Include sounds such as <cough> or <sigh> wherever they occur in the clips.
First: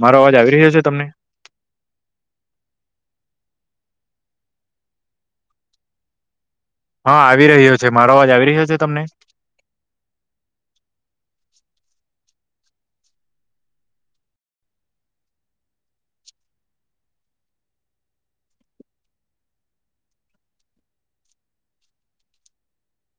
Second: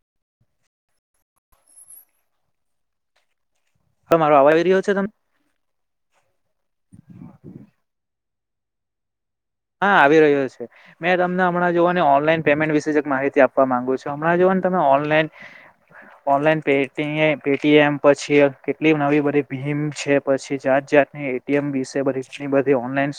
મારો અવાજ આવી રહ્યો છે તમને હવે મારો આવા આવી રહ્યો છે તમ હા આવી રહ્યો છે મારો અવાજ આવી રહ્યો છે તમને હા આવી રહ્યો છે મેં તમને હમણાં જોવો ને ઓનલાઈન પેમેન્ટ વિશે જ માહિતી આપવા માંગુ છુ હમણાં જો પણ તમે online online Paytm પછી કેટલી નવી બધી ભીમ છે પછી છે જ ને એ ટી એમ વિશે બઘી ઓનલાઈન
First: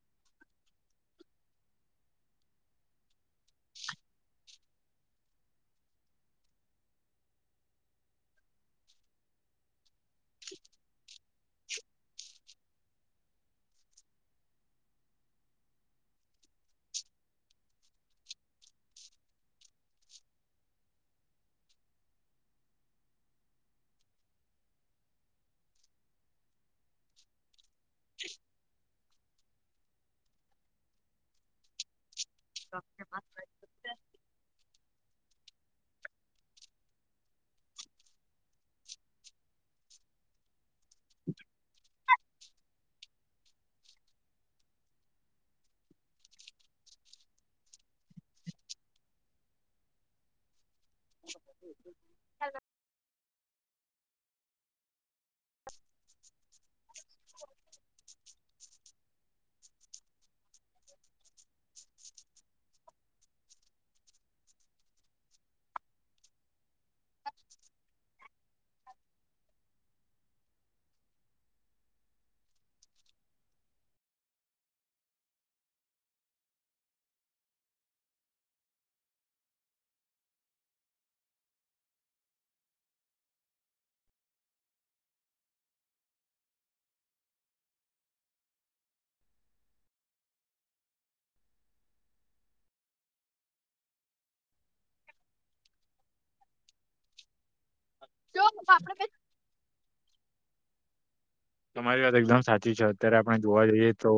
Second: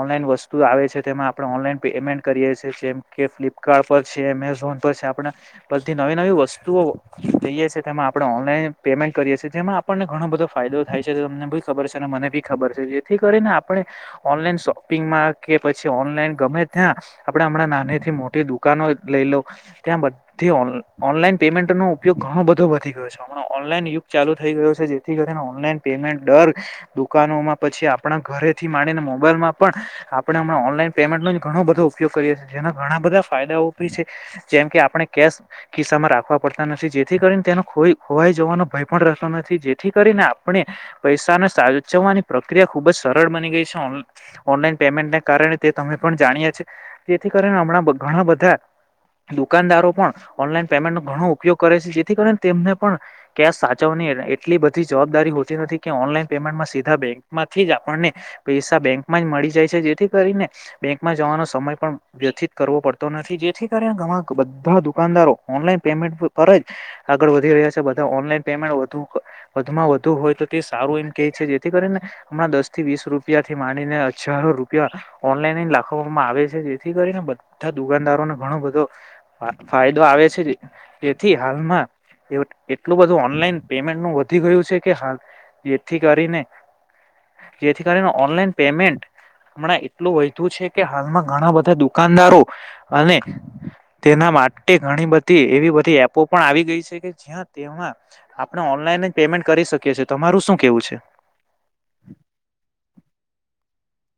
ઓનલાઇન વસ તુ આવે છે તેમાં આપણે ઓનલાઈન પેમેન્ટ કરીએ છીએ જેમ કે ફ્લિપકાર્ટ પર છે એમેઝોન પર છે આપણે બધી નવી નવી વસ્તુઓ જઈએ છે તેમાં આપણે ઓનલાઈન પેમેન્ટ કરીએ છે જેમાં આપણને ઘણો બધો ફાયદો થાય છે તો તમને બી ખબર છે ને મને બી ખબર છે જેથી કરીને આપણે ઓનલાઈન શોપિંગમાં કે પછી ઓનલાઈન ગમે ત્યાં આપડે હમણાં નાની થી મોટી દુકાનો લઈ લો ત્યાં બ ઘી ઓન્લ ઓનલાઈન પેમેન્ટ નો ઉપયોગ ઘણો બધો વધી ગયો છે હમણાં ઓનલાઈન યુગ ચાલુ થઈ ગયો છે જેથી કરીને ઓનલાઇન પેમેન્ટ ડર દુકાનોમાં પછી આપણા ઘરેથી માડીને મોબાઈલમાં પણ આ પણા ઓનલાન પેમેન્ટ ન ઘણો બધો ઉપયોગ કરીએ છે જેના ઘણા બધા ફાયદાઓ છે જેમ કે આપણે કે કેશ કિસ્સામાં રાખવા પડતા નથી જેથી કરીને તેનો ખોવાઈ જવાનો ભય પણ રહેતો નથી જેથી કરીને આપણે પૈસાને સાચવાની પ્રક્રિયા ખુબ જ સરળ બની ગઈ છે ઓન્લ ઓનલાઈન પેમેન્ટના કારણે તે તમે પણ જાણીએ છે જેથી કરીને હમણાં બ ઘણા બધા દુકાનદારો પણ ઓનલાઈન પેમેન્ટ નો ઘણો ઉપયોગ કરે છે જેથી કરીને તેમને પણ કેશ સાચવ ને એટલી બધી જવાબદારી હોતી નથી કે ઓનલાઈન પેમેન્ટમાં સીધા બેંકમાંથી જ આપણને પૈસા બેક મા મળી જાય છે જેથી કરીને બેંકમાં જવાનો સમય પણ વ્યિત કરવો પડતો નથી જેથી કરીને ઘ બધા દુકાન ના રો ઓનલાઇન પેમેન્ટ ઉપરજ આગળ વધી રહ્યા છે બધાય ઓનલાઇન પેમેન્ટ વધુ વધમાં વધુ. તો હોય તે સારું એમ કે છે જેથી કરીને હમણાં દસથી વીસ રૂપિયા થી મામાંડીને હજારો ર ઓનલાઈન લખવામાં આવે છે જેથી કરીને બધા દુકાનદારો ને ઘણો બધો ફાયદો આવે છે તેથી હાલમાં એટલું બધું ઓનલાઈન પેમેન્ટ નું વધી ગયું છે કે હાલ જેથી કરીને જેથી કરીને ઓનલાઈન પેમેન્ટ હમણાં એટલું વધું છે કે હાલમાં ઘણા બધા દુકાનદારો અને તેના માટે માટે ઘણી બધી એવી બધી એપો પણ આવી ગઈ છે કે જ્યાં તેમાં જો આપણે આપડે ઓનલાઈન જ પેમેન્ટ કરી શકીએ છે તમારું શું કેવું છે. તમારી વાત એકદમ સાચી છે અત્યારે આપણે જોવા જઈએ તો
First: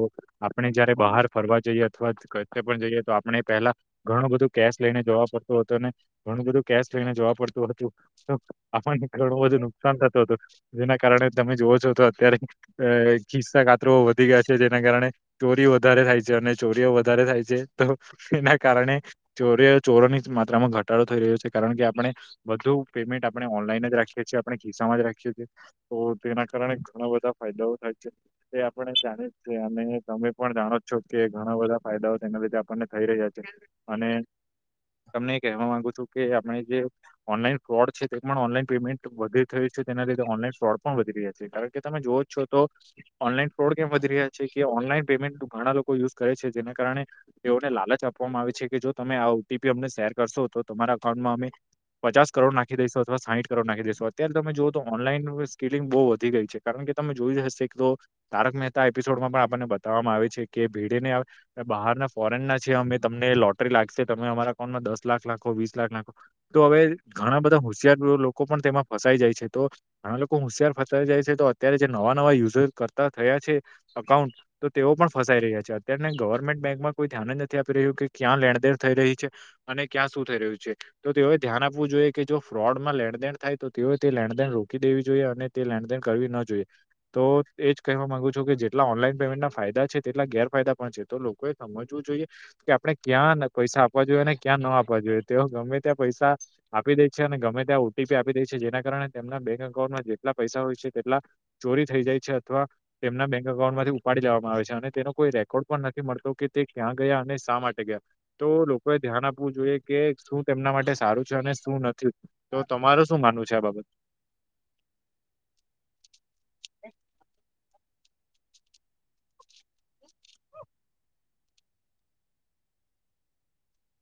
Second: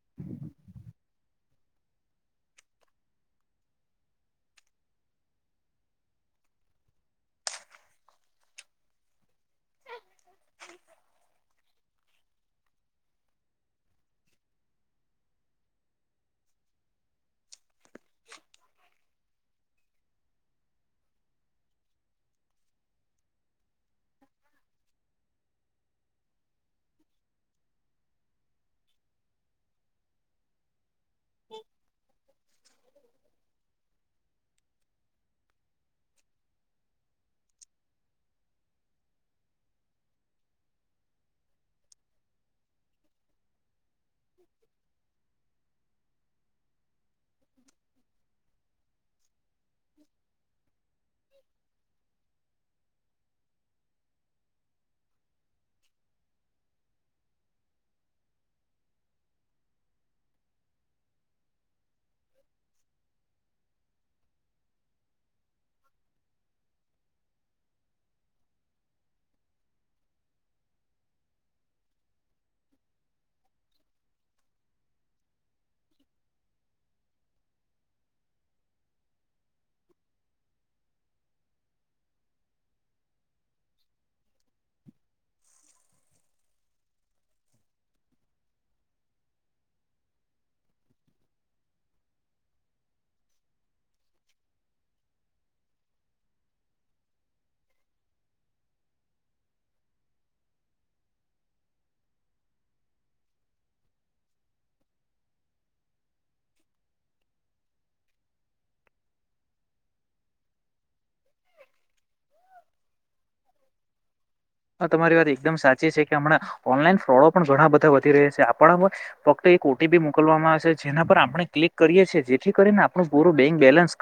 આપણે જયારે બહાર ફરવા જઈએ અથવા કયક પણ જઈએ તો આપણે પહેલા ઘણું બધું કેશ લઈને જોવા પડતું હત ને. ઘણું બધું કેશ લઈને જોવા પડતું હતું તો આપણને ઘણું બધુ નુકસાન થતું હતું જેના કારણે તમે જોવો છો તો. અત્યારે અ ખિસ્સા કાતરો વધી ગયા છે જેના કારણે ચોરી વધારે થાય છે અને ચોરીઓ વધારે વધારે છે તો એના કારણે ચોરી ચોરોની માત્રામાં ઘટાડો થઈ રહ્યો છે કારણ કે આપણે વધું પેમેન્ટ આપણે ઓનલાઈન જ રાખીએ છીએ આપણે કિસ્સામાં જ રાખીએ છીએ તો તેના કારણે ગણા બધા ફાયદાઓ થાય છે તે આપણે જાણી છીએ અને તમે પણ જાણો જો કે ઘણા બધા ફાયદાઓ તેના લીધે આપણને થઈ રહ્યા છે અને <inaudible> તમને કહેવા માંગુ છુ કે આપણે જે ઓનલાઈન ફ્રોડ છે તે પણ ઓનલાઈન પેમેન્ટ વધુ થયું છે. લીધક ફોડ પણ વધી રહ્યા છે કે તમે જોવો જ છો તો ઓનલાઈન ફ્રોડ કેમ વધી રહ્યા છે કે ઓનલાઈન પેમેન્ટ ઘણા લોકો યુઝ કરે છે જેને કારણે એઓને લાલચ આપવામાં આવે છે કે જો તમે આવું ટી અમને શેર કરશો તો તમારા અકાઉન્ટમાં અમે પચાસ કરોડ નાખી દઈશો. એવા સાઈઠ કરોડ નાખી દેેશો અત્યારે તમે જુઓ તો ઓનલાઈન સ્કીિલિંગ બહુ વધી ગઈ છે. કારણ કે તમે જોયું હશે તો તારક મહેતા એપિસોડમાં પણ આપને બતાવવામાં આવે છે કે ભીડેને બહાર ના ફોરેન ના છે અમે તમને લોટરી લાગશે તમે અમારા અકાઉન્ટમાં દસ લાખ નાખો વીસ લાખ લખો તો હવે ઘણા બધા હોશિયાર લો લોકો પણ તેમાં ફસાઈ જાય છે તો ઘણા લોકો હોશિયાર ફસાય જાય છે તો અત્યારે જે નવા નવા યુઝર કરતા થયા છે અકાઉન્ટ તો તેઓ પણ ફસાઈ રહ્યા છે અત્યને ગવર્મેન્ટ બેકમાં કોઈ ધ્યાન જ નથી આપી રહ્યું કે ક્યાં લેણદેન થઈ રહી છે અને ક્યાં શું થઈ રહ્યું છે તો તેઓ ધ્યાન અને આપવું જોઈએ કે જો ફ્રોડમાં લેણદેણ થાય તો તેઓ તે લેણદેન રોકી દેવી જોઈએ અને તે લેણદેન કરવી ન જો જોઈએ તો એ જ કેવા માંગુ છો કે જેટલા ઓનલાઈન પેમેન્ટના ફાયદા છે તેટલા ગેરફાયદા પણ છે તો લોકો સમજવું જોઈએ કે આપણે ક્યાં પૈસા આપવા જોઈએ ને ક્યાં ન આપવા જોઈએ તેઓ ગમે ત્યાં પૈસા આપી દે છે અને ગમે ત્યાં ઓ ટી પી આપી દે છે જેના કારણે તેમના બેંક અઉન્ટમાં જેટલા પૈસા હોય છે તેટલા ચોરી થઈ જાય છે અથવા તેમના બેંક અકાઉન્ટમાંથી ઉપાડી લેવામાં આવે છે અને તેનો કોઈ રેકોર્ડ પણ નથી મળતો કે તે ક્યાં ગયા અને શા માટે ગયા તો લોકોએ ધ્યાન આપવું જોઈએ કે શું તેમના માટે સારું છે. ને શું નથી તો તમારું શું માનવું છે આ બાબત હ તમારી વાત એકદમ સાચી છે કે હમણાં ઓનલાઇન ફોડ પણ ઘણા બધા વધ <unintelligible> છે આપણા પર ફક્ત એક ઓ ટી પી મોકલવામાં આવેશે જેના પર આપણે ક્લિક કરીએ છીએ જેથી કરીને આપનો પૂરું બેંક બેલેન્સ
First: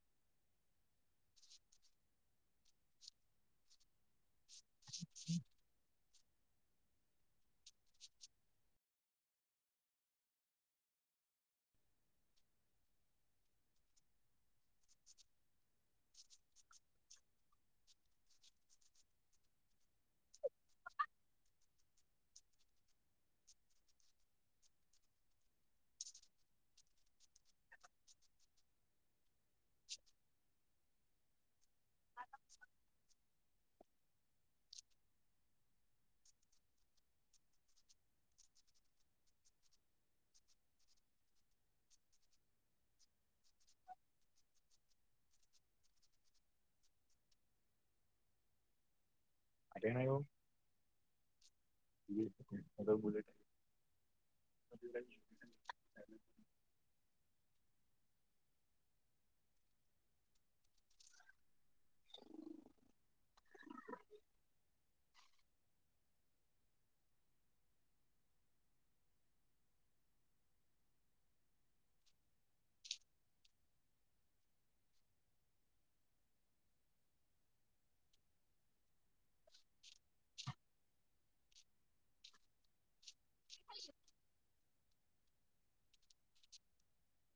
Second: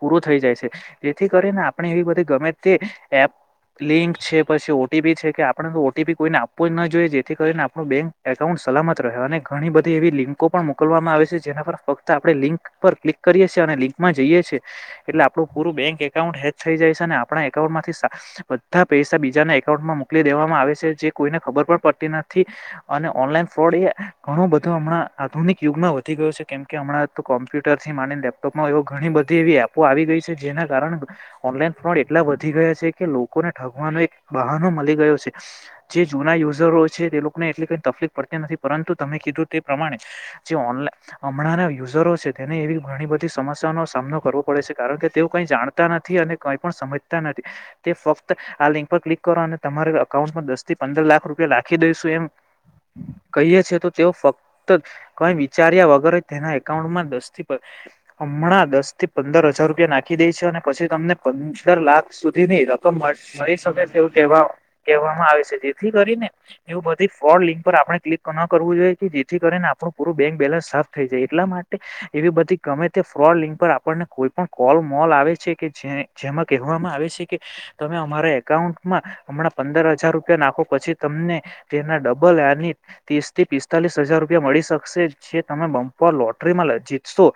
પૂરું થઈ જાય છે જેથી કરીને આપણે એવી બધી ગમે તે એપ લિંક છે પછી ઓ ટી પી છે કે આપણે તો તે ભી કોઈને આપવું જ ન જોઈએ જેથી કરીને આપણું બેંક એકાઉન્ટ સલામત રહે અને ઘણી બધી એવી લિંકો પણ મોકલવા આપવામાં આવે જેના પર ફક્ત આપણે લિંક પર ક્લિક કરીએ છી અને લિંકમાં જઈએ છએ એટલે આપણું પૂરું બેંક એકાઉન્ટ હેચ થઈ જાય છેને. આપણા એકાઉન્ટમાંથી બધા પૈસા બીજાને એકાઉન્ટમાં મોકલી દેવામાં આવે છે જે કોઈને ખબર પણ પડતી ન થી અને ઓનલાન ફ્રોડ એ ઘણું બધો હમણાં આધુનિક યુગમાં વધી ગયો છે કેમકે હમણાં કોમ્પ્યુટરથી માંડીને લેપટોપમાં એવું ઘણી બધી એવી એપો આવી ગઈ છે જેના કારણે ઓનલાઈન ફ્રોડ એટલા વધી ગયા છે કે લોકોને ઠગવાનો એક બહાનો મલી ગયો છે જે જૂના યુઝરો છે તે લોકોને એટલી કઈ તકલીફ પડતી નથી પરંતુ તમે કીધું તે પ્રમાણે જે ઓનલાઈ હમણાંના યુઝરો છે તેને એવી ઘણી બધી સમસ્યાઓનો સામનો કરવો પડે છે કારણ કે તેઓ કઈ જાણતા નથી અને કઈ પણ સમજ તા નથી તે ફક્ત આ લિંક પર ક્લિક કરો અને તમારે અકાઉન્ટમાં દસ થી પંદર લાખ રૂપિયા લાખી દઈશું એવુ કહીએ છે તો તેઓ ફક્ત કઈ વિચાર્યા વગર તેના એકાઉન્ટમાં દસથી પ હમણાં દસ થી પંદર હજાર રૂપિયા નાખી દેય છે અને પછી તમને પં દર લાખ સુધીની રકમ મળ મળી શકે તેવું કેવા કહેવામાં આવે છે જેથી કરીને એવું બધી ફ્રોડ લિંક પર આપણે ક્લિક ન કરવું જોઈએ કે જેથી કરીને આપણું પૂરું બેંક બેલેન્સ સાફ થઈ જાય એટલા મા એવી બધી ગમે તે ફ્રોડ લિંગ પર આપણને કોઈ પણ કોલ મોલ આવે છે કે જેમાં કહેવામાં આવે છે કે તમે અમારા એકાઉન્ટમાં હમણાં પંદર હજાર રૂપિયા નાખો પછી તમને તેના ડબલ એની ત્રીસ થી પિસ્તાલીસ હજાર રૂપિયા મળી શક શે જે તમે બ લોટરીમાં જીતશો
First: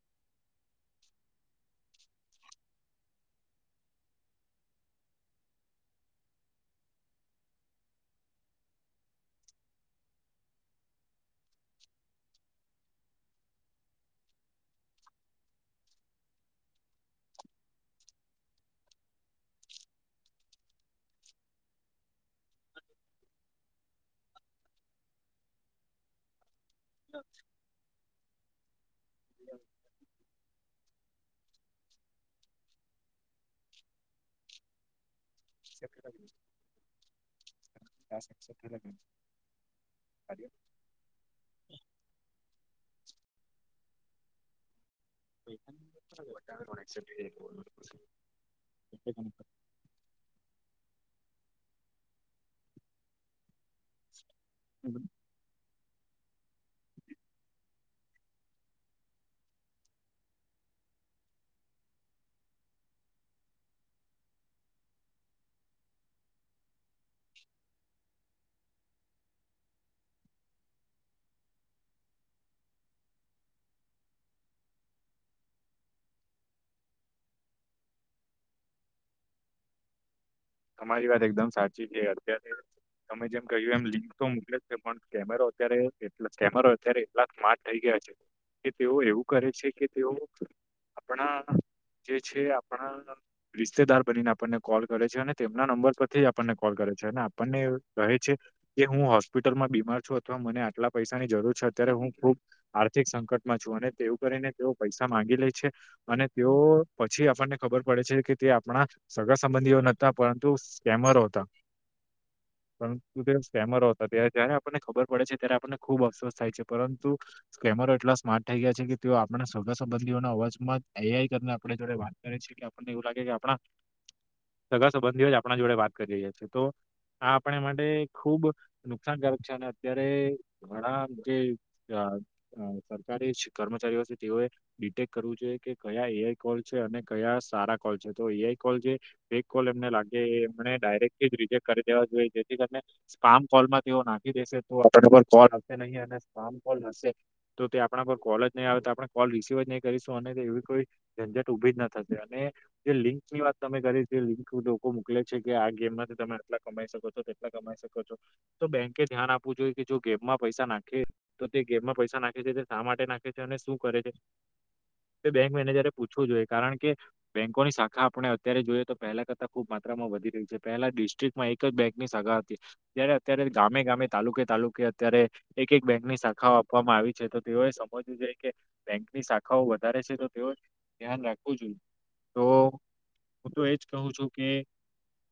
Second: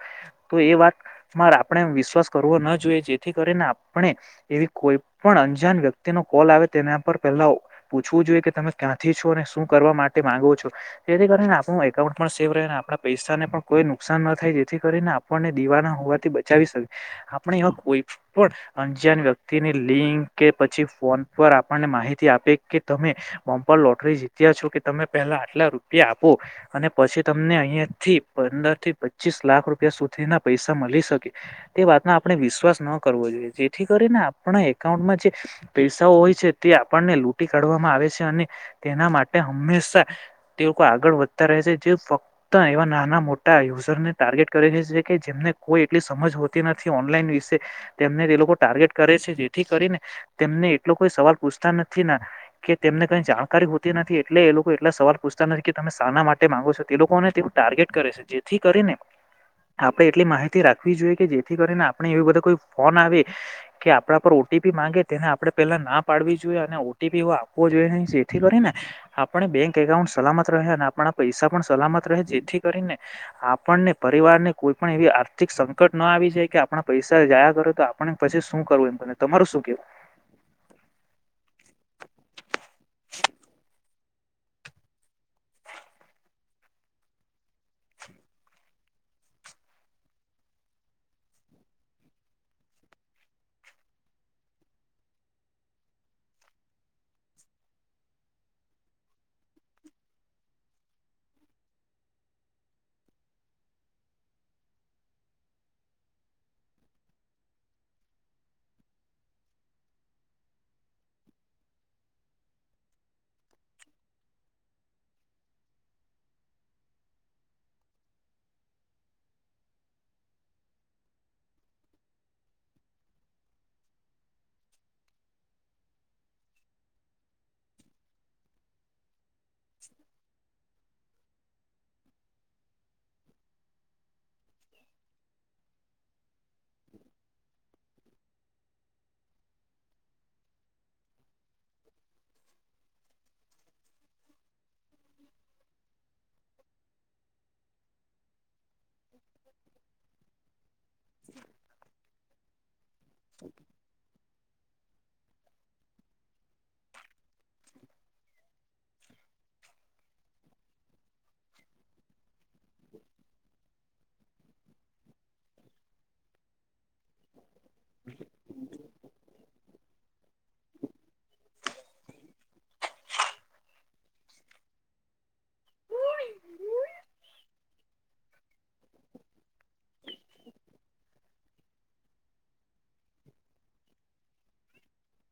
તો એ વાતમાં આપણે વિશ્વાસ કરો વો ન જોઈએ જેથી કરીને આપ પણે એવી કોઈ પણ અંજાન વ્યક્તિ નો કોલ આવે તેના પર પેલા પૂછવું જોઈએ કે તમેં ક્યાં થી છો ને શું કરવા માટે માંગો છો તેથી આપણુ એકાઉન્ટ પણ સેવ રહે આપણા પૈસાને પણ કોઈ નુ નુકસાન ન થાય જેથી કરીને આપણને દીવાના હોવાથી બચાવી શકે આપણે એ કોઈ પણ અંજાન વ્યક્તિની લિંક કે પછી ફોન પર આપણને માહિતી આપે કે તમે બમ્પ લોટરી જીત્યા છો કે તમે પહેલા આટલા રૂપિયા આપો અને પછી તમને અહીયાં થી પંદર થી પચીસ લાખ રૂપિયા સુધી ના પૈસા મલી શકે તે વાતનો આપણે વિશ્વાસ ન કરવો જોઈએ જેથી કરીને આપણા એકાઉન્ટમાં જે પૈસાઓ હોય છે તે આપણને લૂટી કાઢવામાં આવે છે અને તેના માટે હંમેશા તે લોકો આગળ વધતા રહે છે જે ફક્ત એવા નાના મોટા યુઝર ને ટાર્ગેટ કરે છે કે જેમને કોઈ એટલી સમજ હોતી નથી ઓનલાઈન વિશે તેમને તે લોકો ટાર્ગેટ કરે છે જેથી કરીને તેમને એટલો કોઈ સવાલ પૂછતા નથી ના કે તેમને કઈ જાણકારી હોતી નથી એટલે એ લોકો એટલા સવાલ પૂછતા નથ કે તમે શાના માટે માંગો છો તે લોકોને તેવું ટાર્ગેટ કરે છે જેથી કરીને આપડે એટલી માહિતી રાખવી જોઈએ કે જેથી કરીને આપણે એવ બધા કોઈ ફોન આવે કે આપડા પર ઓટીપી માંગે તેને આપડે પેલા ના પાડવી જોઈએ અને ઓ ટી પી એ આપવો જોઈએ નહી જેથી કરીને આપણે બેંક એકાઉન્ટ સલામત રહે અને આપણા પૈસા પણ સલામત રહે જેથી કરીને આપન ને પરિવાર ને કોઈ પણ એવી આર્થિક સંકટ ના આવી છે કે આપણા પૈસા જાયા કરો તો આ પણ પછી શું કરવું એ તમારું શું કેવું? તમારી વાત એકદમ સાચી છે અત્યારે તમે જેમ કહ્યું એમ લિંક તો મોકલે છે પણ કેમેરો અત્યારે કેટલો કેમેરો અત્યારે એટલા સ્માર્ટ થઈ ગયા <unintelligible> કે તેઓ એવું કરે છે કે તેઓ આપણા જે છે આપણા રિશ્તેદાર બનીને આપણને કોલ કરે છે અને તેમના નંબર પરથી જ આપણને કોલ કરે છે અને આપણને કહે છે કે હું હોસ્પિટલમાં બીમાર છું અથવા મને આટલા પૈસાની જરૂર છે અત્યારે હું ખુબ આર્થિક સંકટમાં છું અને તેવું કરીને તેઓ પૈસા માંગી લે છે અને તેઓ પછી આપણને ખબર પડે છે કે તે આપણા સગા સંબંધીઓ ન તા પરંતુ સ્કેમરો અતા <inaudible> પરંતુ તે સ્કેમરો અતા ત જયારે આપણને ખબર પડે છે ત્યારે આપણને ખુબ અફસોસ થાય છે પરંતુ સ્કે મરો એટલા સ્માર્ટ થઈ ગયા છે કે તેઓ આપ સવગા સંબંધીઓના અવાજમાં જ આઈ આઈ કરને આપડા જોડે વાત કરે છે <unintelligible> લાગે કે આપણા <inaudible> સગા સંબંધીઓ જ આપણા જોડે વાત કરી રહ્યા છીએ તો આ આપણે માટે ખુબ નુકસાનકારક છે ને અત્યારે ઘણા જે અ અ સરકારી કર્મચારીઓ છે તેઓએ ડિટેક્ટ કરવું જોઈએ કે કયા એ આઈ કોલ છે અને કયા સારા કોલ છે તો એ આઈ કોલ જે જે કોલ એમને લાગે એ એમણે ડાયરેક્ટ થી રિજેક્ટ કરી દેવા જોઈએ જેથી કરીને સ્પામ કોલમાં તેઓ ના ખી દેશે તો આપણને કોલ કોલઆવશે નઈ અને સ્પામ કોલ હશે તો તે આપણા પર કોલ જ નઈ આવે તો આપણે કોલ રિસીવ જ નહી કરીશું અને એવી કોઈ ઝંઝટ ઉભી જ ના થશે અને જે લિંકની વાત તમે કરી જે લિંક <unintelligible> મોકલે છે કે આ ગેમમાંથી તમે આટલા કમાઈ શકો છો, તેટલા કમાઈ શકો છો, તો બેંકે ધ્યાન આપવું જોઈએ કે જો ગેમમાં પૈસા નાખીએ તો તે ગેમમાં પૈસા નાખે છે તે શા માટે નાખે છે અને શું કરે છે <inaudible> તે બેંક મેનેજરે પૂછવું જોઈએ કારણ કે બેંકોની શાખા આપણે અત્યારે જોઈએ તો પહેલા કરતા ખુબ માત્રામાં વધી રહી છે પહેલા ડિસ્ટ્રિક્ટમાં એક જ બેંકની શાખા હતી જ્યારે અત્યારે ગામે ગામે તા તાલુકે તાલુકે અત્યારે એક એક બેંકની શાખાઓ આપવામાં આવી છે, તો તેઓએ સમજવું જોઈએ કે બેંકની શાખાઓ વધારે છે તો તેઓએ ધ્યાન રાખવુ જોઈએ, તો હું તો એજ કહું છું કે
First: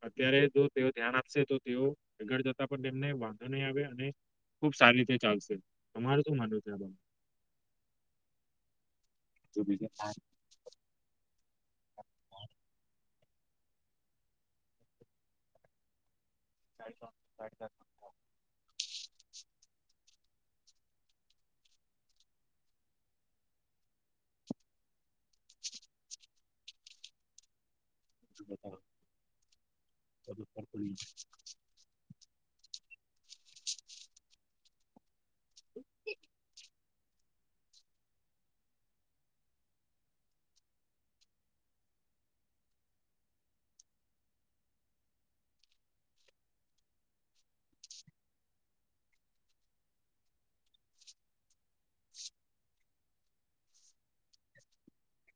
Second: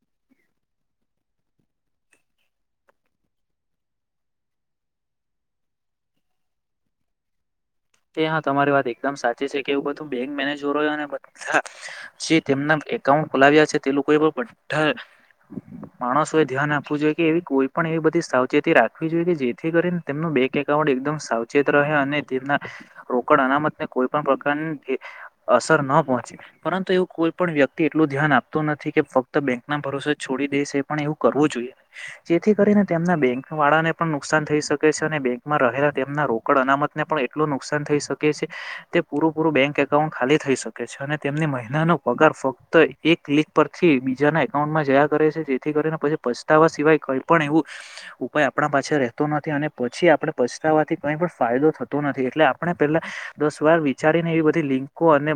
અત્યારે જો તેઓ ધ્યાન આપશે તો તેઓ આગળ જતા પણ તેમને વાંધો નઈ આવે અને ખુબ સારી રીતે ચાલશે, તમારે શું માનવું છે આ બાબતમાં? તે હા તમારી વાત એકદમ સાચી છે કે એવું બધું બેંક મેનેજરોએને બધા જે તેમના એકાઉન્ટ ખોલાવ્યા છે તે લોકોએ પણ બઢા માણસ ધ્યાન આપવું જોઈએ કે એવી કોઈ પણ એવી બધી સાવચેતી રાખવી જોઈએ કે જેથી કરીને તેમનુ બેંક એકાઉન્ટ એકદમ સાવચેત રહે અને તેમના રોકડ અનામતને કોઈ પણ પ્રકારન કે અસર ન પહોંચે, પરંતુ એવું કોઈ પણ વ્ય ક્તિ એટલું ધ્યાન આપતુ નથી કે ફક્ત બેંકના ભરોસે જો છોડી બીજા દેશે પણ એવું કરવું જોઈએ જેથી કરી ને તેમના બેંક વાળાને પણ નુકસાન થઈ શકે છે અને બેંકમાં રહેલા તેમના રોકડ અનામતને પણ એ ટલું નુકસાન થઈ શકે છે, તે પૂરુ પૂરું બેંક એકાઉન્ટ ખાલી થઈ શકે છે અને તેમને મહિનાનો પગાર ફક્ત એક ક્લિક પરથી બીજાના એકાઉન્ટમાં જયા કરે છે જેથી કરીને પછી પછતાવા સિવાય કઈ પણ એવું ઉપાય આપણા પાછે રહેતો નથી અને પછી આપણે પછતાવાથી કઈ પણ ફાયદો થ તો નથી એટલે આપણે પેલ્લા દસ વાર વિચારીને એવી બધી લિંકો અને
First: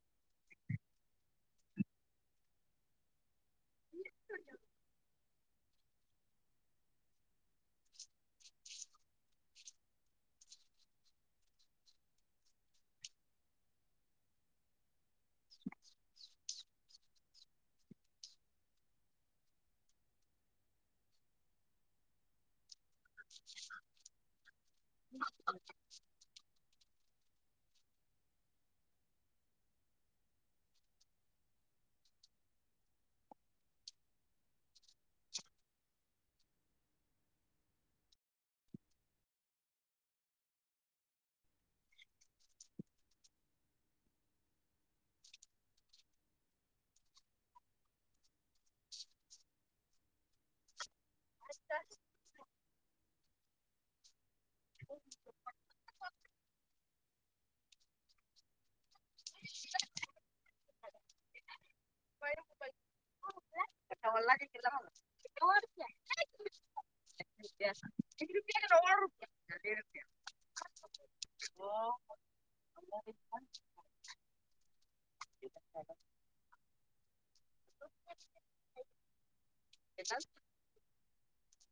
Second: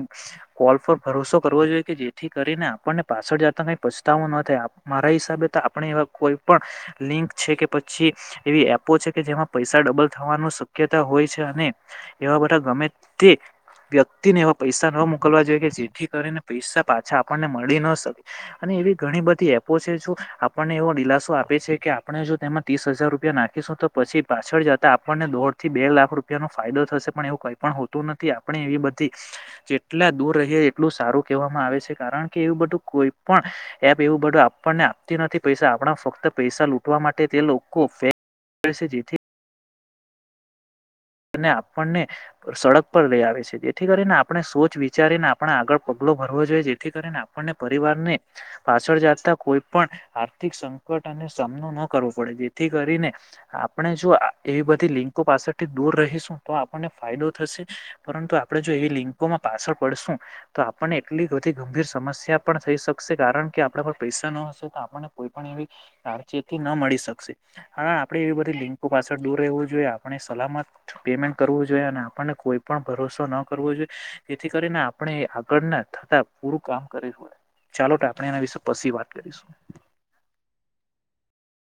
કોલ પર ભરોસો કર વો જોઈએ કે જેથી કરીને આપણને પાછળ જાતા કંઈ પછતાવો ન થાય, અ મારા હિસાબે તો આપણે એવા કોઈ પણ લિંક છે કે પછી એવી એપો છે કે જેમાં પૈસા ડબલ થવાનું શક્યતા હોય છે અને એવા બધા ગમે તે વ્યક્તિને એવા પૈસા ન મોકલવા જોઈએ કે જેઠી કરીને પૈસા પાછા આપણને મળી ન શકે અને એવી ઘણી બધી એપો છે જો આપણને એવો દિલાસો આપે છે કે આપણે જો તેમાં તીસ હજાર રૂપિયા નાખીશું તો પછી પાછળ જતા આપણને દોઢથી બે લાખ રૂપ ફાયદો થશે પણ એવું કંઈ પણ હોતું નથી, આપણે એવી બધી જેટલા દૂર રહીએ એટલું સારું કેવા મા આવે છે, કારણ કે એવું બધું કોઈ પણ એપ એવું બઢુ આપણને આપતી નથી પૈસા આપણા ફક્ત પૈસ્ સા લૂટવા માટે તે લોકો <unintelligible> કરે છે જેથી અને આપણને સડક પર લઈ આવે છે જેથી કરીને આપણે સોચ વિચારીને આપણા આગળ પગલું ભરવો જોઈએ જેથી કરીને આપણને પરિવારને પાછળ જાતા કોઈ પણ આર્થિક સંકટ અને સામનો ન કરવો પડે જેથી કરીને આપણે જો એવી બધી લિંકો પાસેથી રહીશું તો આપને ફાયદો થશે પરંતુ આપણે જો એવી લિંકોમાં પાછળ પડશું તો આપણને એટલી બધી ગંભીર સમસ્યા પણ થઈ શકશે કારણ કે આપણા પર પૈસા ન હશે તો આપણને કોઈ પણ એવી સાવચેતી ન મળી શકશે આપણે એવી બધી લિંકો પાછળ દૂર રહેવું જોઈએ આપણે સલામત પેમેન્ટ કરવું જોઈએ અને આપણને કોઈ પણ ભરોસો ન કરવો જોઈએ જેથી કરીને આપણે આગળના થતા પૂરું કામ કરું હોય ચાલો તો આપણે એના વિશે પછી વાત કરીશું